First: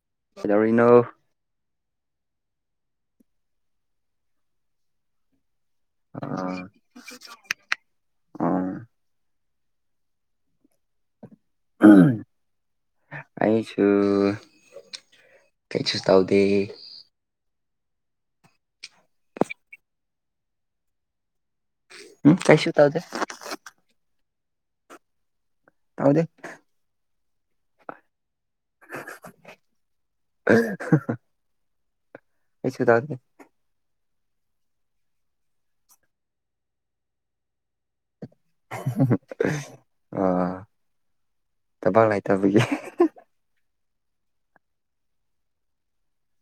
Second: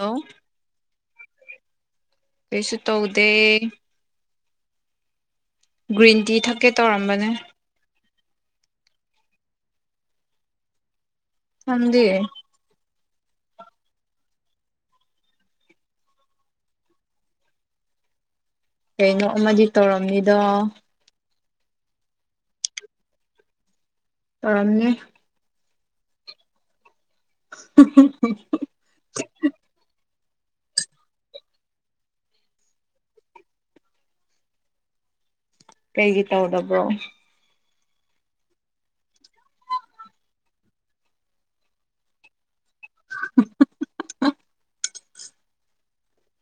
ꯍꯥꯎ ꯀꯩꯗꯧꯔꯤꯅ‌ꯣ ꯀꯩꯁꯨ ꯇꯧꯗꯦ ꯒ꯭ꯔꯤꯟ ꯇꯤ ꯑꯥ ꯊꯛꯀꯦ ꯇꯧꯔꯝꯕꯅꯦ ꯑꯥ ꯅꯪꯗꯤ ꯑꯩꯁꯨ ꯀꯩꯁꯨ ꯇꯧꯗꯦ ꯀꯩꯅꯣ ꯑꯃꯗꯤ ꯇꯧꯔꯝꯅꯤꯗꯣ ꯎꯝ ꯀꯩꯁꯨ ꯇꯧꯗꯦ ꯇꯧꯔꯝꯅꯤ ꯇꯧꯗ‌ꯦ [unintelligible] ꯑꯩꯁꯨ ꯊꯛꯅꯤ ꯀꯩꯒꯤ ꯇꯧꯗꯕ꯭ꯔꯣ ꯑ ꯊꯥꯕꯛ ꯂꯩꯇꯕꯒꯤ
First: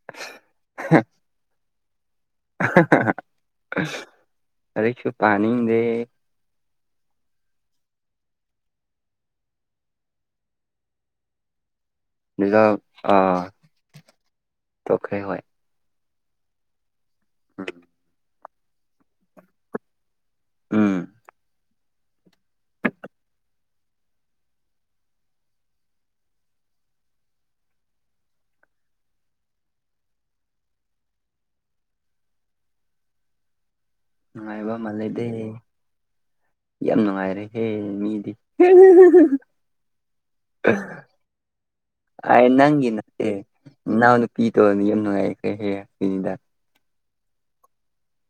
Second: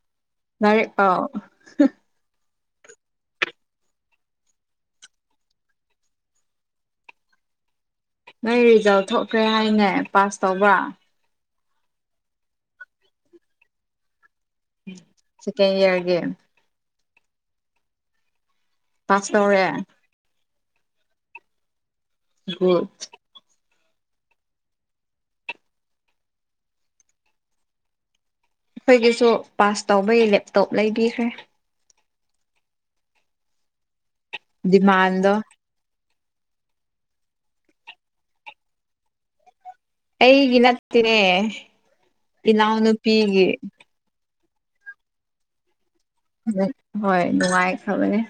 [inaudible] ꯂꯥꯏꯔꯤꯛ ꯄꯥꯎ ꯂꯥꯏꯔꯤꯛꯁꯨ ꯄꯥꯅꯤꯡꯗꯦ ꯅꯣꯏ ꯔꯤꯖꯜ ꯊꯣꯛꯈ꯭ꯔꯦ ꯍꯥꯏꯅꯦ ꯄꯥꯁ ꯇꯧꯕ꯭ꯔꯥ ꯔꯤꯖꯜ ꯑꯥ ꯇꯣꯛꯀꯔ‌ꯦ ꯍꯣꯏ ꯀꯩ ꯏꯌꯥꯔ ꯒꯤ [unintelligible] ꯄꯥꯁ ꯇꯧꯔꯦ ꯎꯝ [unintelligible] ꯑꯩꯈꯣꯏꯒꯤꯁꯨ ꯄꯥꯁ ꯇꯧꯕꯒꯤ ꯂꯦꯞꯇꯣꯞ ꯂꯩꯕꯤꯈ꯭ꯔꯦ ꯉꯅꯨꯡꯥꯏꯕ ꯃꯂꯗꯤ ꯗꯤꯃꯥꯟꯗꯣ ꯌꯥꯝ ꯅꯨꯡꯉꯥꯏꯔꯦꯍꯦ ꯃꯤꯗꯤ ꯑꯩꯒꯤ ꯅꯠꯇꯦꯅꯦ ꯏꯅꯥꯎ ꯅꯨꯄꯤꯒꯤ ꯅꯅꯥꯍꯎ ꯅꯨꯄꯤ ꯇꯣꯔꯅꯤ ꯌꯥꯝ ꯅꯨꯡꯉꯥꯏꯌꯦ ꯀꯩꯍꯦ ꯍꯥꯏ ꯀꯅꯤꯗ ꯍꯣꯏ ꯅꯨꯡꯉꯥꯏꯈ꯭ꯔꯕꯅꯦ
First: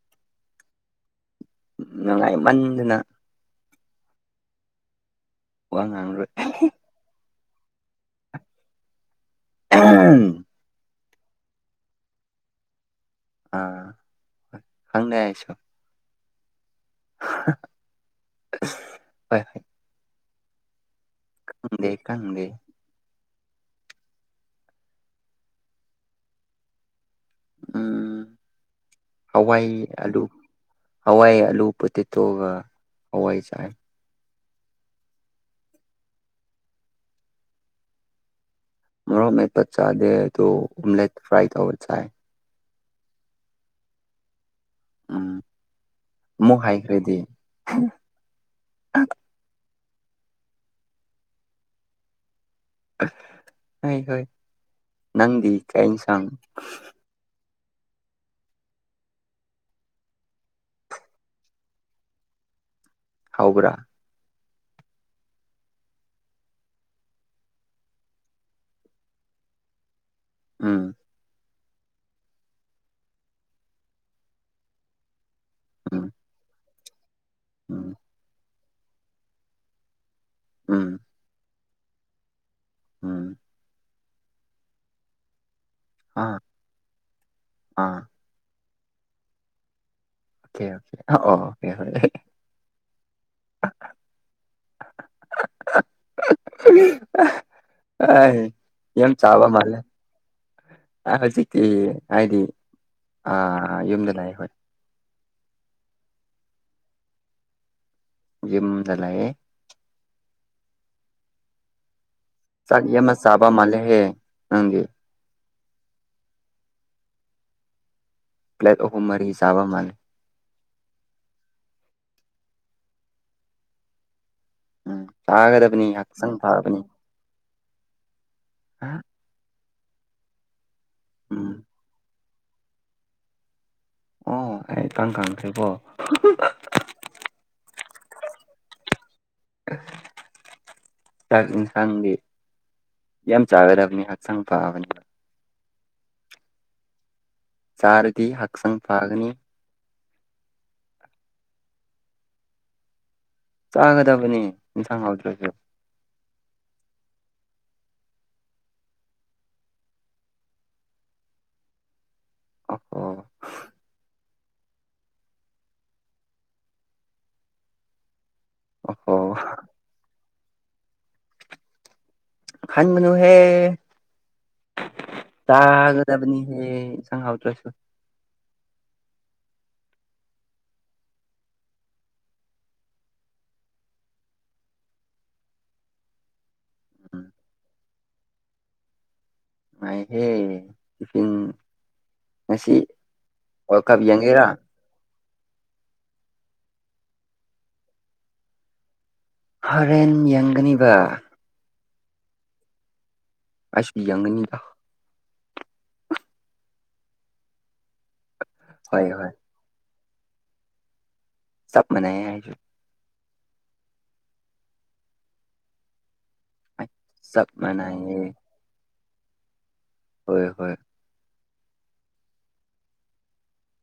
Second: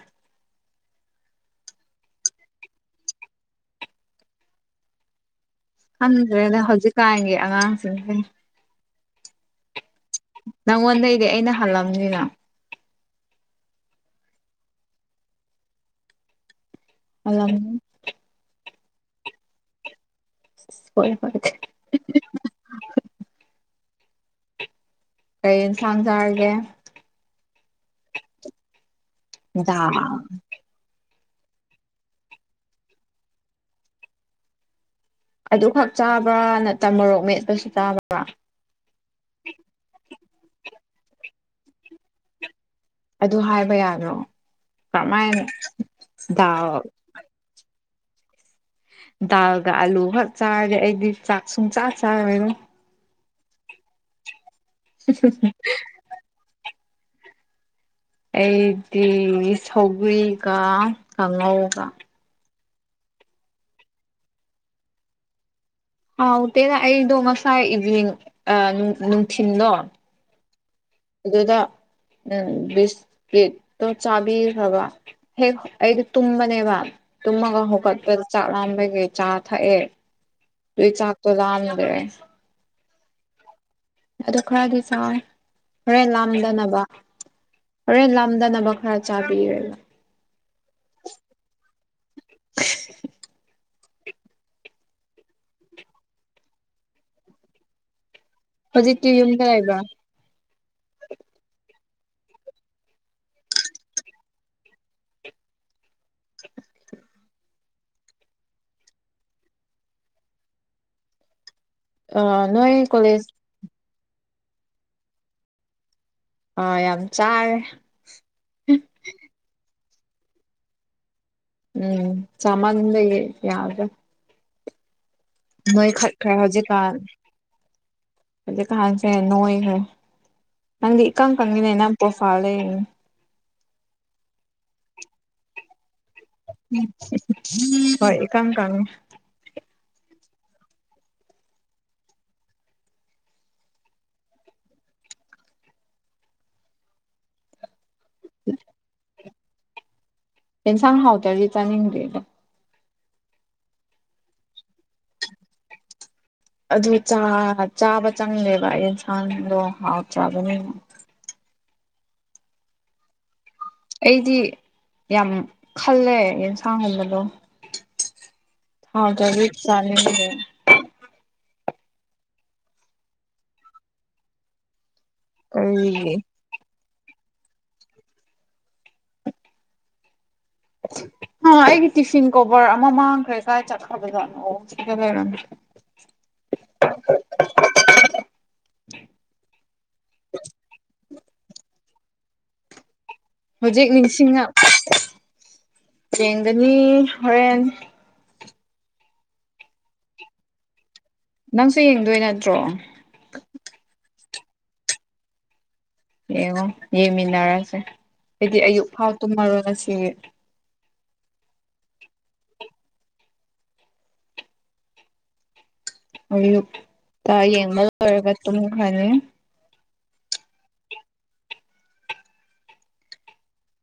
ꯅꯨꯡꯉꯥꯏꯃꯟꯗꯅ ꯋꯥ ꯉꯥꯡꯔꯣꯏ ꯍꯟꯗ꯭ꯔꯦꯅꯦ ꯍꯧꯖꯤꯛꯀꯥꯟꯒꯤ ꯑꯉꯥꯡꯁꯤꯡꯁꯦ ꯎꯝ ꯅꯪꯉꯣꯟꯗꯩꯗꯤ ꯑꯩꯅ ꯍꯜꯂꯝꯅꯤꯅ ꯑꯥ ꯍꯣꯏ ꯈꯪꯅꯦ ꯑꯩꯁꯨ [unintelligible] ꯍ ꯍꯣꯏ ꯈꯪꯗꯦ ꯈꯪꯗꯦ [unintelligible] ꯀꯩꯟꯁꯥꯡꯖꯔꯒꯦ ꯎꯝ ꯍꯋꯥꯏ ꯗꯥꯜ ꯑꯗꯨ ꯍꯋꯥꯏ ꯑꯂꯨ ꯄ ꯇꯦꯠꯇꯣꯛꯑꯒ ꯍꯋꯥꯏ ꯆꯥꯏ ꯑꯗꯨ ꯈꯛ ꯆꯥꯕ꯭ꯔꯥ ꯅꯠꯇ꯭ꯔ ꯃꯣꯔꯣꯛ ꯃꯦꯠꯄꯁꯨ ꯆꯥꯕ꯭ꯔꯥ ꯃꯔꯣ ꯃ ꯄ ꯆꯥꯗꯦ ꯇ ꯑꯣꯂꯦꯠ ꯐ꯭ꯔꯥꯏ ꯇꯧꯧꯕ ꯆꯥꯏ ꯑꯗꯨ ꯍꯥꯏꯕ ꯌꯥꯅꯣ ꯎꯝ ꯀꯃꯥꯏꯅ ꯑꯃꯨꯛ ꯗꯥ ꯍꯥꯏꯈ꯭ꯔꯗꯤ ꯗꯥꯜꯒ ꯑꯂꯨ ꯈꯔ ꯆꯥꯔꯦ ꯑꯩꯗꯤ ꯆꯥꯛ ꯁꯨꯡ ꯆꯥ ꯆꯥꯔꯦꯅ ꯍꯣꯏ ꯍꯣꯏ ꯅꯪꯗꯤ ꯀꯩꯌꯦꯟꯁꯥꯡ ꯑꯩꯗꯤ ꯁꯧꯒꯔꯤꯒ ꯀꯥꯡꯉꯧꯒ ꯍꯥꯎꯕ꯭ꯔꯥ ꯍꯥꯎꯥꯎꯇꯦꯅ ꯑꯩꯗꯣ ꯉꯁꯥꯏ ꯏꯚ ꯑ ꯅꯨꯡꯊꯤꯤꯟꯗꯣ ꯑꯝ ꯑꯗꯨꯗ ꯎꯝ ꯕꯤꯁꯀꯦꯠꯇꯣ ꯆꯥꯕꯤꯈ꯭ꯔꯕ ꯍꯦꯛ ꯑꯩꯗꯤ ꯎꯝ ꯇꯨꯝꯕꯅꯦꯕ ꯇꯨꯝꯃꯒ ꯎꯝ ꯍꯒꯕ ꯆꯥꯛꯝꯕꯒꯤ ꯆꯥ ꯊꯌꯦ ꯎꯝ ꯇꯨꯏ ꯆꯥꯛꯇ ꯂꯥꯅꯤꯗꯦ ꯎꯝ ꯑꯗꯨ ꯈꯔꯗꯤ ꯆꯥꯎ ꯈꯔꯦꯟ ꯑꯥ ꯂꯥꯝꯗꯅꯕ ꯑꯥ ꯍꯣꯔꯦꯟ ꯂꯝꯗꯅꯕ ꯈꯔ ꯆꯥꯕꯤꯔꯦ ꯑꯣꯀꯦ ꯑꯣꯀꯦ ꯑꯣ ꯍꯣꯏ ꯑ ꯍꯧꯖꯤꯛꯇꯤ ꯌꯥꯝ ꯌꯨꯝꯗ ꯆꯥꯕ ꯂꯩꯕ꯭ꯔꯥ ꯃꯥꯂ ꯍꯧꯖꯤꯛꯇꯤ ꯍꯥꯏꯗꯤ ꯌꯨꯝꯗ ꯂꯩꯑꯦ ꯍꯣꯏ ꯌꯨꯝꯗ ꯂꯩꯌꯦ ꯑ ꯆꯥꯛꯇꯤ ꯑꯥꯃ ꯁꯥꯕ ꯃꯥꯂꯦ ꯍꯦ ꯅꯪꯗꯤ ꯑꯥ ꯌꯥꯝ ꯆꯥꯔꯦ ꯄ꯭ꯂꯦꯁ ꯑꯍꯨꯝ ꯃꯔꯤ ꯆꯥꯕ ꯃꯥꯜꯂꯦ ꯎꯝ ꯆꯗ ꯌꯥꯎꯗ꯭ꯔ ꯎꯝ ꯊꯥꯒꯗꯕꯅꯤ ꯅꯣꯏꯈꯠꯈ꯭ꯔꯦ ꯍꯛꯆꯥꯡ ꯐꯥꯕꯅꯤ ꯍꯧꯖꯤꯛ ꯀ ꯍꯥꯟꯁꯦ ꯅꯣꯏꯈꯦ ꯅꯪꯗꯤ ꯏꯀꯪ ꯎꯝ ꯀꯪꯉꯤꯅꯦ ꯅꯪ ꯄ꯭ꯔꯣꯐꯥꯜ ꯂꯩ ꯑꯣ ꯑꯩ ꯏꯇꯪ ꯈꯪꯗ꯭ꯦꯀꯣ ꯍꯣꯏ ꯀꯝ ꯀꯝ ꯑ ꯆꯥꯛ ꯌꯦꯟꯁꯥꯡꯗꯤ ꯌꯥꯝ ꯆꯥꯒꯗꯕꯅꯤ ꯍꯛꯆꯥꯡ ꯐꯥꯕꯅꯤ ꯆꯔꯗꯤ ꯍꯥꯛ ꯁꯥꯡ ꯐꯒꯅꯤ ꯇ ꯁꯥꯡꯅ ꯍꯥꯎꯋꯥꯔꯗꯤ ꯆꯅꯤꯡꯒ ꯆꯥꯒꯗꯕꯅꯤ ꯏꯟꯁꯥꯡ ꯍꯥꯎꯗ꯭ꯔꯁꯨ ꯑꯗꯨ ꯆꯥ ꯆꯥꯕ ꯆꯪꯗꯦꯕ ꯌꯦꯟꯁꯥꯡꯗꯣ ꯍꯥꯎꯇ꯭ꯔꯕꯅꯤꯅ ꯑꯣ ꯑꫭ ꯑꯩꯗꯤ ꯌꯥꯝ ꯈꯜꯂꯦ ꯌꯦꯟꯁꯥꯡꯒꯨꯝꯕꯗꯣ ꯑꯣꯍꯣ ꯍꯥꯎꯇ꯭ꯔꯗꯤ ꯆꯥꯅꯤꯡꯗꯦ ꯈꯟꯒꯅꯨꯍꯦ ꯀꯔꯤꯒꯤ ꯆꯥꯒꯗꯕꯅꯤ ꯌꯦ ꯏꯤꯟꯁꯥꯡ ꯍꯥꯎꯇꯔꯁꯨ ꯑꯩꯒꯤ ꯇꯤꯐꯤꯟ ꯀꯣꯕꯔ ꯑꯃ ꯃꯥꯡꯈ꯭ꯔꯦ ꯀꯥꯏ ꯆꯠꯈ꯭ꯔꯕ ꯖꯥꯠꯅꫭ ꯁꯤꯗ ꯂꯩꯔꯝꯃꯦ ꯃꯥꯏ ꯍꯦ ꯇꯤꯐꯤꯟ ꯉꯁꯤ ꯋꯥꯔꯜ ꯍꯧꯖꯤꯛ ꯀꯞ ꯅꯤꯡꯁꯤꯡꯉꯥ ꯌꯦꯡꯒꯦꯔꯥ ꯆꯦꯡꯒꯅꯤ ꯍꯣꯔꯦꯟ ꯍꫭꯔꯦꯟ ꯌꯦꯡꯒꯅꯤꯕ ꯅꯪꯁꯨ ꯌꯦꯡꯗꯣꯏ ꯅꯠꯇ꯭ꯔꯣ ꯑꯩꯁꯨ ꯌꯦꯡꯅꯤꯡꯉꯤꯗ ꯌꯦꯡꯉꯣ ꯌꯦꯡꯃꯤꯟꯅꯔꯁꯦ ꯑꯩꯗꯤ ꯑꯌꯨꯛ ꯍꯣꯏ ꯐꯥꯎ ꯍꯣꯏ ꯇꯨꯝꯃꯔꯣ ꯉꯁꯤꯒꯤ ꯆꯞ ꯃꯅꯩꯌꯦ ꯑꯩꯁꯨ ꯑꯌꯨꯛ ꯇ ꯆꯞ ꯌꯦꯡꯕ ꯃꯥꯟꯅꯩꯌꯦ ꯂꯣꯏꯔꯒ ꯇꯨꯝꯈꯔꯅꯤ ꯍꯣꯏ ꯍꯣꯏ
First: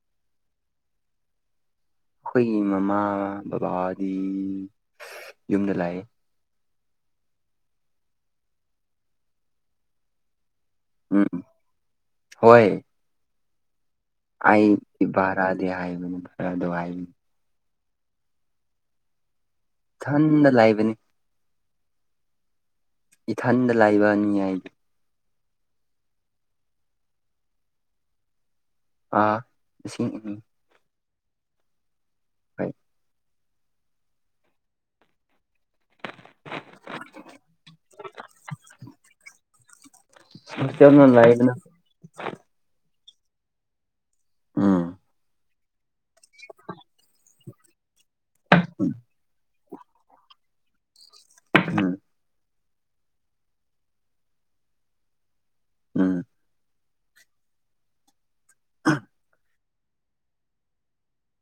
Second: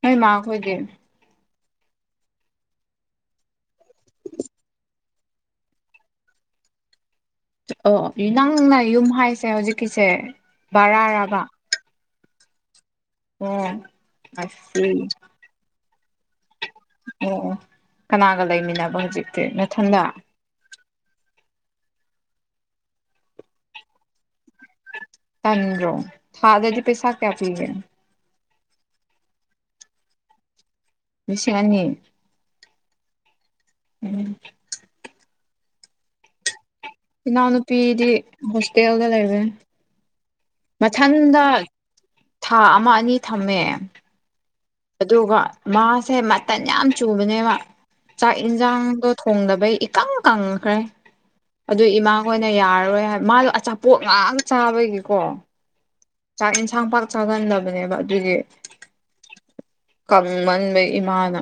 ꯅꫭꯏ ꯃꯥ ꯈꯣꯏꯗꯤ ꯑꯩꯈꯣꯏꯒꯤ ꯃꯃꯥ ꯕꯕꯥꯗꯤ ꯌꯨꯝꯗ ꯂꯩꯌꯦ ꯑꯣ ꯅꯪꯅ ꯌꯨꯝ ꯍꯥꯏꯁꯦ ꯍꯧꯖꯤꯛꯀꯤꯁꯦ ꯎꯝ ꯕꯔꯥꯔꯕ ꯍꯣꯏ ꯑꯣ ꯑꯁꯤ ꯑꯩꯒꯤ ꯕ꯭ꯔꯥꯗꯤ ꯍꯥꯏꯕꯅꯤ ꯕꯔꯥ꯭ꯗꫭ ꯍꯥꯏ ꯑꯣ ꯑꯣ ꯀꯅꯥꯒ ꯂꯩꯃꯤꯟꯅꯕ ꯍꯧꯖꯤꯛ [unintelligible] ꯅꯊꯟꯇ ꯊꯟꯗ ꯂꯩꯕꯅꯤ ꯏꯊꯟꯗ ꯂꯩꯕꯅꯤ ꯑꯩꯗꯤ ꯇꯥꯟꯗꯔꯣ ꯊꯥꯗꯗꯤ ꯄꯩꯁꯥ ꯀꯌꯥ ꯄꯤꯒ ꯑꯥ ꯂꯤꯁꯤꯡ ꯑꯅꯤ ꯂꯤꯁꯤꯡ ꯑꯅꯤ ꯍꯣꯏ ꯎꯝ ꯏꯅꯥꯎꯅꯨꯄꯤꯗꯤ ꯍꯣꯁꯇꯦꯜꯗ ꯂꯩꯕꯅꯤ ꯍꯣꯁꯇꯦꯜꯅ ꯃꯊꯟꯗ ꯂꯩꯕꯅ ꯊꯥ ꯑꯃ ꯑꯅꯤ ꯊꯝꯃꯦ ꯎꯝ ꯑꯗꯨꯒ ꯃꯥꯁꯦ ꯃꯇꯟ ꯌꯥꯝ ꯆꯨꯕꯅꯦꯕ ꯆꯥꯛ ꯌꯦꯟꯁꯥꯡꯗꯣ ꯊꯣꯡꯗꯥꯕꯩ ꯏꯀꯪ ꯀꯪꯈ꯭ꯔꯦ ꯑꯗꯨꯏ ꯎꯝ ꯏꯃꯥ ꯑꯩꯈꯣꯏꯅ ꯌꯥꯔꯔꯣꯏ ꯍꯥꯏ ꯃꯥꯗꫭ ꯑꯆꯥꯄꯣꯠ ꯉꯥꯛ ꯆꯥꯕꯒꯤꯀꯣ ꯎꯝ ꯆꯥꯛ ꯌꯦꯟꯁꯥꯡ ꯄꯥꯛ ꯆꯥꯒꯟꯗꯕꯅꯦꯕ ꯑꯗꯨꯒꯤ ꯑꯥ ꯀꯪꯃꯟꯕꯩ ꯏꯃꯥꯅ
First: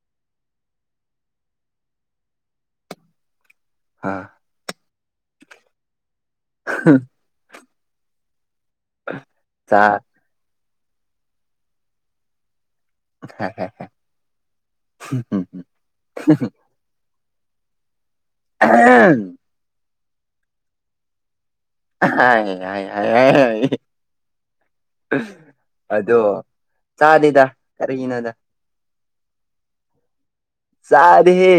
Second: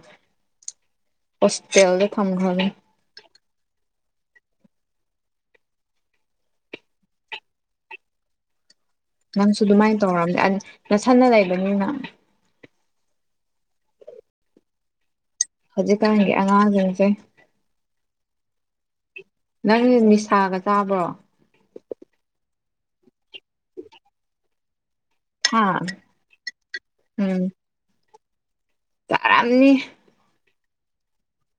ꯍꯣꯁꯇꯦꯜꯗ ꯊꯝꯈ꯭ꯔꯕꯅꯤ ꯑꯥ ꯍꯥꯥ ꯅꯪꯁꯨ ꯆꯥ ꯑꯗꯨꯃꯥꯏꯅ ꯇꯧꯔꯝꯗ ꯅꯊꯥꯟꯅ ꯂꯩꯕꯅꯤꯅ [unintelligible] ꯍꯧꯖꯤꯛ ꯀꯥꯟꯒꯤ ꯑꯉꯥꯡ ꯁꯤꯡꯁꯦ [unintelligible] ꯅꯪ ꯅꯤꯁꯥꯒ ꯆꯥꯕ꯭ꯔꯣ ꯍꯥꯏ ꯍꯥꯏ ꯍꯥꯏ ꯍꯥꯏ ꯍꯥ ꯑꯗꯣ ꯎꯝ ꯆꯥꯗꯦꯗ ꯀꯔꯤꯅꯣꯗ ꯆꯥꯔꯝꯅꯤ ꯆꯥꯔ‌ꯦ ꯍꯦ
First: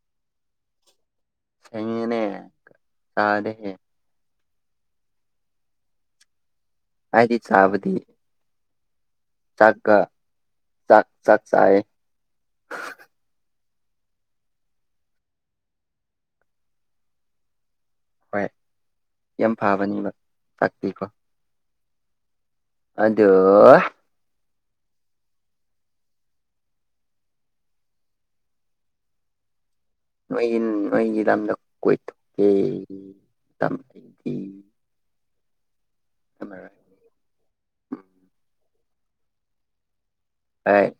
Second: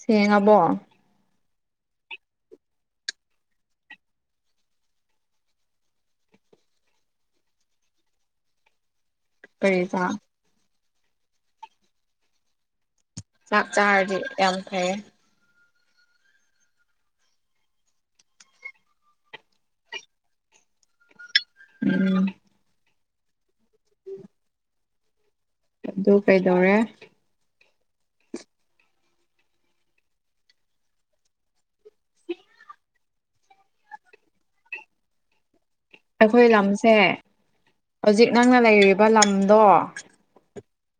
ꯁꯦꯡꯉꯕꯣ ꯁꯦꯉ‌ꯦꯅꯦ ꯆꯥꯔꯦ ꯍꯥꯏꯗꯤ ꯆꯥꯕꯗꯤ ꯀꯔꯤ ꯆꯥꯛꯒ ꯆꯥꯛ ꯆꯥꯛ ꯆꯥꯛ ꯆꯥꯏ ꯆꯥꯛ ꯆꯥꯔꯗꯤ ꯌꯥꯝ ꯐꯩꯌꯦ ꯍꯣꯏ ꯌꯥꯝ ꯐꯕꯅꯤꯕ ꯇꯥꯛꯄꯤꯀꯣ ꯎꯝ ꯑꯗ‌ꯣ ꯑꯗꯨ ꯀꯩꯗꯧꯔꯦ ꯅꯣꯏꯒꯤ ꯅꯣꯏꯒꯤ ꯂꯝꯗ ꯀꯣꯏꯊꯣꯛꯀꯦꯗꯤ ꯑꯩꯈꯣꯏ ꯉꯝꯃꯔꯣꯏ ꯂꯝꯁꯦ ꯍꯧꯖꯤꯛ ꯅꯪꯅ ꯂꯩꯔꯤꯕ ꯂꯝꯗꯣ ꯑꯩ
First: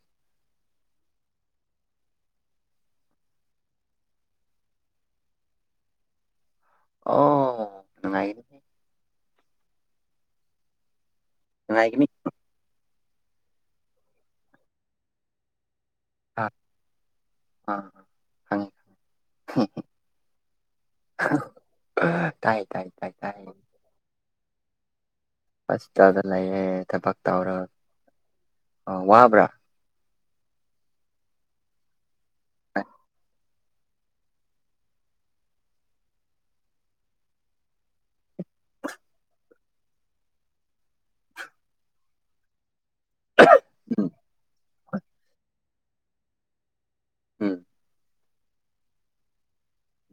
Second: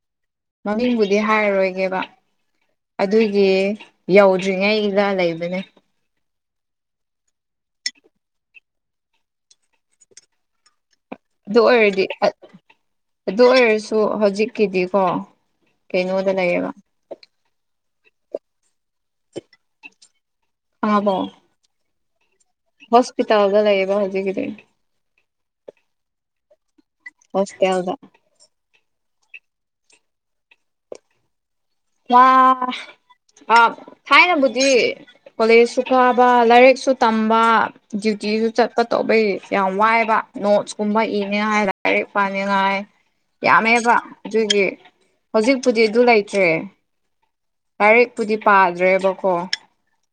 ꯃꯃꯤꯡꯕꯨꯗꯤ ꯍꯥꯏꯔꯔꯣꯏꯒꯦꯕ ꯑꯗꯨꯒꯤ ꯌꯧꯗ꯭ꯔꯤꯉꯩꯒꯤꯗ ꯂꯩꯕꯅꯦ ꯑꯣ ꯑꯗꯨ ꯑꯣꯏꯔꯗꯤ ꯅꯨꯡꯉꯥꯏꯒꯅꯤ ꯑꯗꯨ ꯑꯣꯏꯔꯁꯨ ꯍꯧꯖꯤꯛꯀꯤꯗꯤꯀꯣ ꯀꯩꯩꯅ‌ꯣꯗ ꯑꯥ ꯂꯩꯌ‌ꯦꯕ ꯑꯥ ꯈꯪꯉ‌ꯦ ꯈꯪꯉꯕꯣ ꯇꯥꯏ ꯇꯥꯏ ꯇꯥꯏ ꯇꯥꯏ ꯂꯩꯌ‌ꯦꯕ ꯍꯧꯖꯤꯛ ꯀꯤꯗꯤ ꯍꯁꯄꯤꯇꯥꯜꯗ ꯂꯩꯌꯦ ꯊꯕꯛ ꯇꯧꯔꯒ ꯍꯣꯁꯇꯦꯜꯗ ꯑꯣ ꯋꯥꯕ꯭ꯔꯥ ꯃꯥ ꯑ ꯊꯥꯏꯅꯕꯨꯗꯤ ꯀꯣꯂꯦꯖꯁꯨ ꯀꯥꯕ ꯂꯥꯏꯔꯤꯛꯁꯨ ꯇꯝꯕ ꯗꯌꯨꯇꯤꯁꯨ ꯆꯠꯄ ꯇꯧꯕꯩ ꯌꯥꯝ ꯋꯥꯏꯕ ꯅꯣꯠꯁ ꯀꯨꯝꯕ ꯏꯅꯤꯡꯉꯥꯏ ꯂꯥꯏꯔꯤꯛ ꯄꯥꯅꯤꯡꯉꯥꯏ ꯌꯥꯝꯃꯦꯕ ꯎꯝ ꯑꯗꯨꯒꯤ ꯍꯧꯖꯤꯛꯄꯨꯗꯤ ꯑꯗꯨ ꯂꯩꯇ꯭ꯔꯦ ꯎꯝ ꯂꯥꯏꯔꯤꯛꯄꯨꯗꯤ ꯄꯥꯗ꯭ꯔꯦꯕꯀꯣ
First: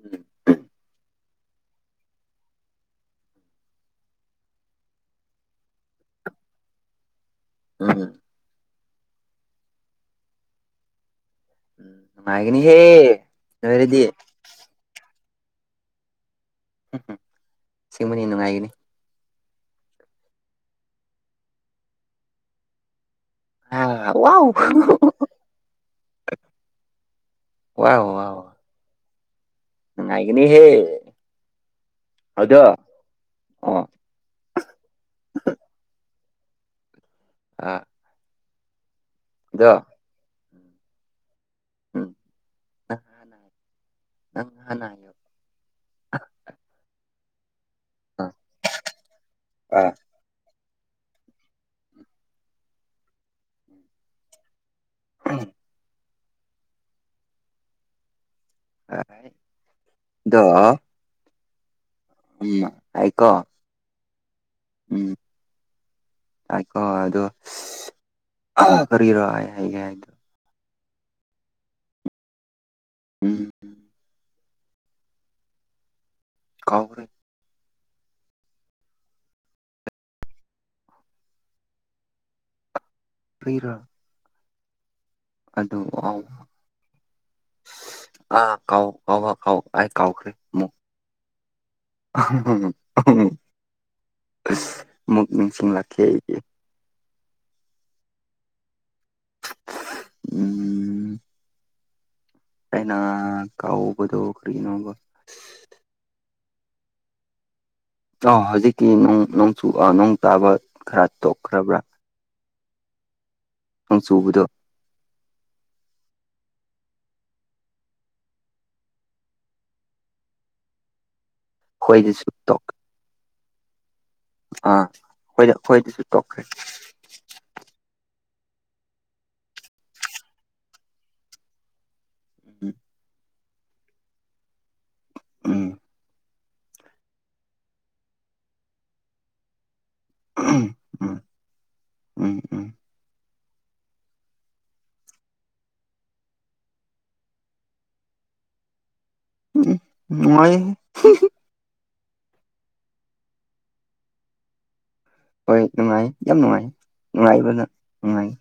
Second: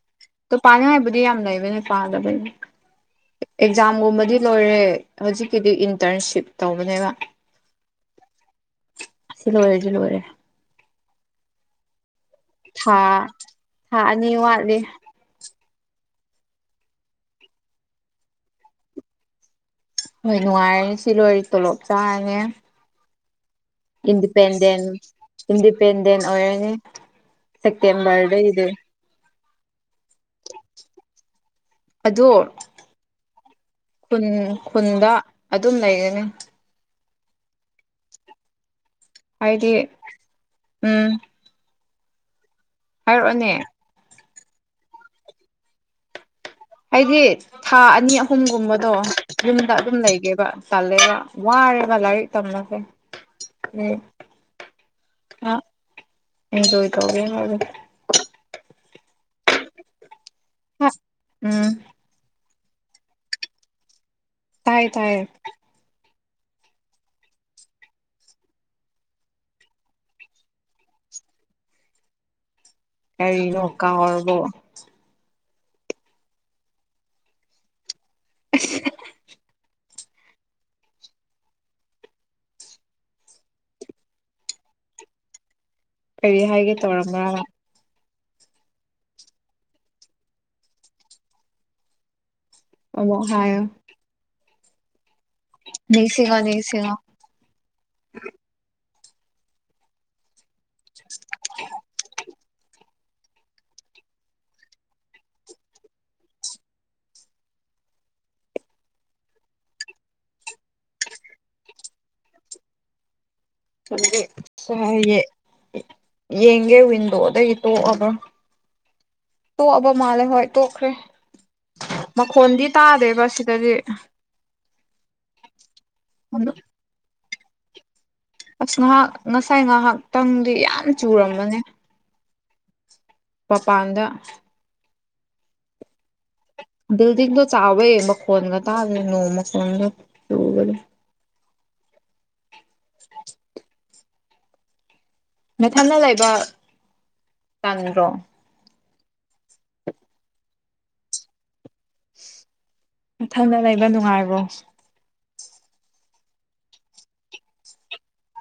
ꯎꯝ ꯑꯣ ꯄꯥꯅꯤꯡꯉꯥꯏꯕꯨꯗꯤ ꯌꯥꯝ ꯂꯩꯕꯅꯦ ꯄꯥꯗꯕꯩꯩꯅ ꯑꯦꯛꯖꯥꯝꯒꯨꯝꯕꯗꯤ ꯂꯣꯏꯔꯦ ꯍꯧꯖꯤꯛꯀꯤꯗꯤ ꯏꯟꯇꯔꯟꯁꯤꯞ ꯇꯧꯕꯅꯦꯕ ꯎꯝ ꯁꯤꯂ‌ꯣꯏꯔꯗꯤ ꯂ‌ꯣꯏꯔꯦ ꯉꯥꯏꯒꯅꯤ ꯍꯦ ꯊꯥ ꯊꯥ ꯑꯗꯨꯗꯤ ꯑꯅꯤ ꯋꯥꯠꯂꯤ ꯎꯝ ꯁ‌ꯦꯡꯕꯅꯤ ꯅꯨꯡꯉꯥꯏꯒꯅꯤ ꯍꯣꯏ ꯅꯨꯡꯉꯥꯏꯔꯅꯤ ꯁꯤ ꯂꯣꯏꯔꯤ ꯇꯣꯂꯣꯞ ꯆꯥꯔꯅꯤ ꯋꯥꯎ ꯏꯟꯗꯤꯄꯦꯟꯗꯦꯟ ꯏꯟꯗꯤꯄꯦꯟꯗꯦꯟ ꯑꯣꯏꯔꯅꯤ ꯁꯦꯞꯇꯦꯝꯕꯔꯗꯩꯗꯤ ꯅꯨꯡꯉꯥꯏꯒꯅꯤ ꯍꯦ ꯑꯗꯨ ꯑꯗꯣ ꯑꯣ ꯈꯨꯟ ꯈꯨꯟꯗ ꯑꯗꯨꯝ ꯂꯩꯒꯅꯤ ꯑꯥ ꯍꯥꯏꯗꯤ ꯎꯝ ꯎꯝ ꯍꯥꯏꯔꯛꯑꯣꯅꯦ꯫ ꯅꯪꯪ ꯍꯥꯟꯅ ꯑꯩꯗꯤ ꯊꯥ ꯑꯅꯤ ꯑꯍꯨꯝꯒꯨꯝꯕꯗꯣ ꯌꯨꯝꯗ ꯑꯥ ꯑꯗꯨꯝ ꯂꯩꯒꯦꯕ꯫ ꯇꯜꯂꯦꯕ ꯋꯥꯔꯦꯕ ꯂꯥꯏꯔꯤꯛ ꯇꯝꯕꯁ‌ꯦ ꯎꯝ ꯍꯣꯏ ꯏꯟꯖꯣꯏ ꯇꯧꯒ‌ꯦ ꯗ‌ꯣ ꯑꯁ ꯎꯝ ꯑꯝ ꯑꯩꯀꯣ ꯇꯥꯏ ꯇꯥꯏꯌꯦ꯫ ꯇꯥꯏꯀꯣ ꯑꯗꯣ ꯑ ꯀꯔꯤꯔꯥ ꯑꯩ ꯍꯥꯏꯒꯦ ꯍꯥꯏꯗꯣ꯫ ꯎꯝ ꯀꯩꯅꯣ ꯀꯥꯎꯔꯕꯣ꯫ ꯀꯥꯎꯔ ꯑꯁ [unintelligible] ꯀꯩꯔꯥ ꯑꯗꯨ [unintelligible] ꯀꯔꯤ ꯍꯥꯏꯒꯦ ꯇꯧꯔꯝꯕ꯭ꯔꯕ ꯑꯥ ꯀꯥꯎ ꯀꯥꯎ ꯀꯥꯎ ꯑꯩ ꯀꯥꯎꯈꯔꯦ ꯑꯃꯨꯛ꯫ [unintelligible] [unintelligible] ꯍꯥꯏꯌꯣ꯫ [unintelligible] ꯑꯃꯨꯛ ꯅꯤꯡꯁꯤꯡꯂꯦ꯫ ꯅꯤꯡꯁꯤꯡꯉꯣ ꯅꯤꯡꯁꯤꯡꯉꯣ꯫ [unintelligible] ꯎꯝ [unintelligible] ꯑꯩꯅ ꯀꯧꯕꯗꯣ ꯀꯔꯤꯅꯣꯕ [unintelligible] ꯍꯧꯖꯤꯛꯇꯤ ꯅꯣꯡ ꯆꯨꯕ ꯅꯣꯡ ꯇꯥꯕ ꯈꯔ ꯇꯣꯛꯈ꯭ꯔꯕ꯭ꯔꯥ꯫ ꯅꯣꯡ ꯆꯨꯕꯗꯣ [unintelligible] ꯌꯦꯡꯒꯦ ꯋꯤꯟꯗꯣꯗꯒꯤ ꯇꯣꯛꯑꯒ꯫ ꯇꯣꯛꯑꯕ ꯃꯥꯜꯂꯦ ꯍꯣꯏ ꯇꯣꯛꯈ꯭ꯔꯦ ꯑꯩꯈꯣꯏꯗꯁꯨ ꯇꯣꯛ ꯃꯈꯣꯟꯗꯤ ꯇꯥꯗꯦꯕ ꯁꯤꯗꯗꯤ꯫ ꯑꯥ ꯑꯩꯈꯣꯢ ꯑꯩꯈꯣꯏꯗꯩꯁꯨ ꯇꯣꯛꯈ꯭ꯔꯦ꯫ ꯑꯁ ꯉꯥꯏꯍꯥꯛ ꯉꯁꯥꯏ ꯉꯥꯏꯍꯥꯛꯇꯪꯗꯤ ꯌꯥꯝꯅ ꯆꯨꯔꯝꯕꯅꯤ [unintelligible] [unintelligible] ꯎꯝ꯫ ꯕꯤꯜꯗꯤꯡꯗꯣ ꯆꯥꯎꯋꯦ ꯃꯈꯣꯟꯒ ꯇꯥꯗꯦ ꯅꯣꯡ ꯃꯈꯣꯟꯒ ꯆꯨꯕꯗꯣ [unintelligible] ꯎꯝ ꯎꯝ [inaudible] ꯅꯊꯟꯅꯇ ꯂꯩꯕꯥ ꯇꯟꯗ꯭ꯔꯣ꯫ ꯎꯝ ꯅꯉꯥꯏꯍꯦ [unintelligible] ꯅꯊꯟꯗ ꯂꯩꯕ ꯅꯨꯡꯉꯥꯏꯕ꯭ꯔꯣ꯫ ꯍꯣꯏ ꯅꯨꯡꯉꯥꯏ ꯌꯥꯝ ꯅꯨꯡꯉꯥꯏꯌꯦ ꯅꯨꯡꯉꯥꯏꯕꯅ [unintelligible]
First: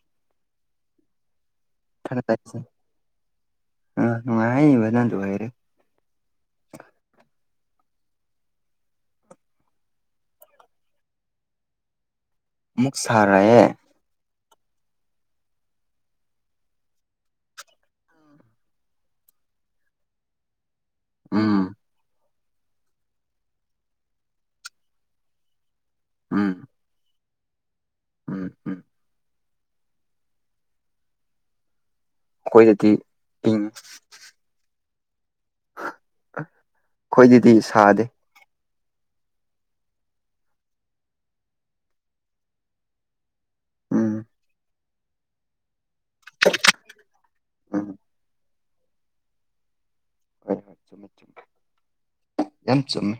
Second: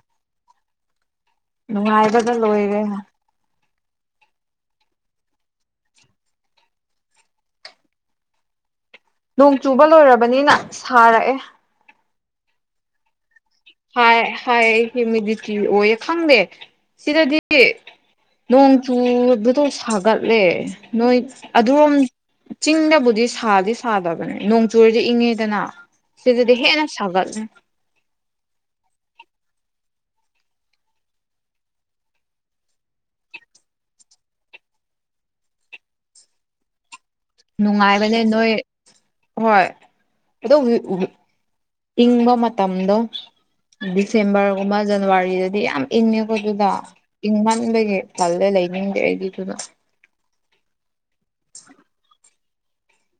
ꯅꯨꯡꯉꯥꯏꯕꯗ ꯂꯣꯏꯔꯦ [unintelligible] ꯑ ꯅꯨꯡꯉꯥꯏꯃꯟꯕꯅ ꯂꯣꯏꯔꯦ꯫ ꯅꯣꯡ ꯆꯨꯕ ꯂꯣꯏꯔꯕꯅꯤꯅ ꯁꯥꯔꯛꯑꯦ꯫ ꯑꯃꯨꯛ ꯁꯥꯔꯛꯑꯦ꯫ ꯍꯥꯏ ꯍꯥꯏ ꯍ꯭ꯌꯨꯃꯤꯗꯤꯇꯤ ꯑꯣꯏꯌꯦ ꯈꯪꯗꯦ ꯁꯤꯗꯗꯤ ꯅꯣꯡ ꯆꯨꯕꯗꯣ ꯁꯥꯒꯠꯂꯦ ꯅꯣꯏ ꯎꯝ ꯑꯗꯣꯝ ꯆꯤꯡꯗꯕꯨꯗꯤ ꯁꯥꯗꯤ ꯁꯥꯗꯕꯅꯦ ꯅꯣꯡ ꯆꯨꯔꯗꯤ ꯏꯪꯉꯤꯗꯅ ꯎꯝ ꯁꯤꯗꯗꯤ ꯍꯦꯟꯅ ꯁꯥꯒꯠꯂꯦ꯫ ꯎꯝ ꯎꯝ꯫ ꯑꯩꯈꯣꯏꯒꯤꯗꯤ ꯏꯪꯉꯤ꯫ ꯑꯩꯈꯣꯏꯗꯗꯤ ꯁꯥꯗꯦ ꯅꯨꯡꯉꯥꯏꯕꯅꯦ ꯅꯣꯏ ꯍꯣꯏ [unintelligible] ꯏꯒꯣ ꯃ ꯇꯝꯗꯣ ꯎꯝ ꯗꯤꯁꯦꯝꯕꯔꯒꯨꯝꯕ ꯖꯅꯋꯥꯔꯤꯗꯗꯤ ꯌꯥꯝ ꯏꯪꯉꯦꯀꯣ ꯑꯗꯨꯗ ꯎꯝ ꯏꯪꯃꯟꯕꯒꯤ ꯈꯜꯂ ꯂꯩꯅꯤꯡꯗꯦ ꯑꯩꯒꯤꯗꯨꯅ ꯍꯣꯏ ꯍꯣꯏ ꯆꯨꯝꯃꯦ ꯆꯨꯝꯃꯦ ꯌꯥꯝ ꯆꯨꯝꯃꯦ